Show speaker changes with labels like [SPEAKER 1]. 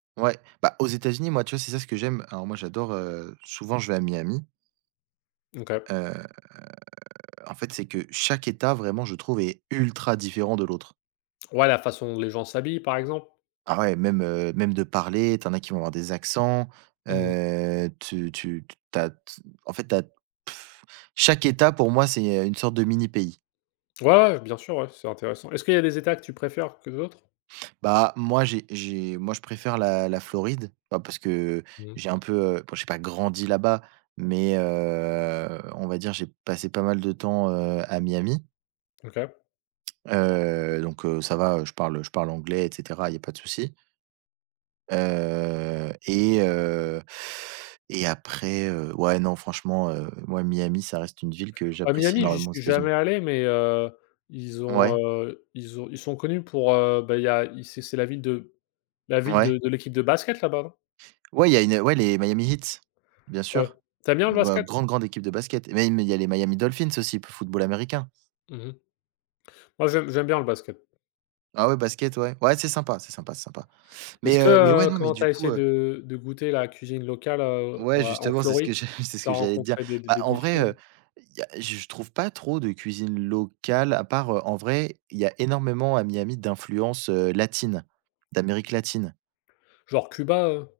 [SPEAKER 1] Ouais, bah, aux États-Unis, moi, tu vois? C'est ça ce que j'aime. Alors moi, j'adore, heu souvent je vais à Miami.
[SPEAKER 2] OK.
[SPEAKER 1] Heu, en fait, c'est que chaque État, vraiment, je trouve, est ultra différent de l'autre.
[SPEAKER 2] Ouais, la façon dont les gens s'habillent, par exemple?
[SPEAKER 1] Ah ouais, même, heu, même de parler, tu en as qui vont avoir des accents.
[SPEAKER 2] Mmh.
[SPEAKER 1] Heu, tu tu t tu as t en fait, tu as chaque État pour moi, c'est, heu, une sorte de mini pays.
[SPEAKER 2] Ouais, ouais, bien sûr ouais, c'est intéressant. Est-ce qu'il y a des États que tu préfères que d'autres?
[SPEAKER 1] Bah, moi, j'ai j'ai moi je préfère la la Floride, bah, parce que
[SPEAKER 2] Mmh.
[SPEAKER 1] j'ai un peu, heu, bon, j'ai pas grandi là-bas, mais heu, on va dire, j'ai passé pas mal de temps, heu, à Miami.
[SPEAKER 2] OK.
[SPEAKER 1] Heu, donc, heu, ça va, heu, je parle je parle anglais et cetera, il y a pas de souci. Heu et heu, et après, heu, ouais, non, franchement, heu, moi Miami ça reste une ville que
[SPEAKER 2] À
[SPEAKER 1] j'apprécie
[SPEAKER 2] Miami, j'y
[SPEAKER 1] énormément aux
[SPEAKER 2] suis
[SPEAKER 1] États-Unis.
[SPEAKER 2] jamais allé mais, heu, ils ont,
[SPEAKER 1] Ouais.
[SPEAKER 2] heu, ils ont ils sont connus pour, heu, bah, il y a c'est c'est la ville de la ville de
[SPEAKER 1] Ouais.
[SPEAKER 2] de l'équipe de basket là-bas, non?
[SPEAKER 1] Ouais, il y a une ouais les Miami Heat, bien
[SPEAKER 2] Ouais,
[SPEAKER 1] sûr.
[SPEAKER 2] tu aimes bien
[SPEAKER 1] G
[SPEAKER 2] le basket?
[SPEAKER 1] grande, grande équipe de basket, et même il y a les Miami Dolphins aussi pour football américain.
[SPEAKER 2] Mmh mh. Moi j'aime j'aime bien le basket.
[SPEAKER 1] Ah ouais, basket, ouais, ouais, c'est sympa, c'est sympa, c'est sympa mais
[SPEAKER 2] Est-ce que,
[SPEAKER 1] heu, mais ouais,
[SPEAKER 2] heu,
[SPEAKER 1] non, mais
[SPEAKER 2] quand tu
[SPEAKER 1] du
[SPEAKER 2] as
[SPEAKER 1] coup,
[SPEAKER 2] essayé
[SPEAKER 1] heu
[SPEAKER 2] de de goûter la cuisine locale, heu,
[SPEAKER 1] Ouais,
[SPEAKER 2] à en
[SPEAKER 1] justement, c'est ce que
[SPEAKER 2] Floride,
[SPEAKER 1] je c'est ce
[SPEAKER 2] tu as
[SPEAKER 1] que j'allais te dire.
[SPEAKER 2] rencontré des d
[SPEAKER 1] Bah,
[SPEAKER 2] des
[SPEAKER 1] en vrai,
[SPEAKER 2] défis ou
[SPEAKER 1] heu, il y a je trouve, pas trop de cuisine locale à part, heu, en vrai, il y a énormément à Miami d'influence, heu, latine, d'Amérique latine.
[SPEAKER 2] Genre Cuba, heu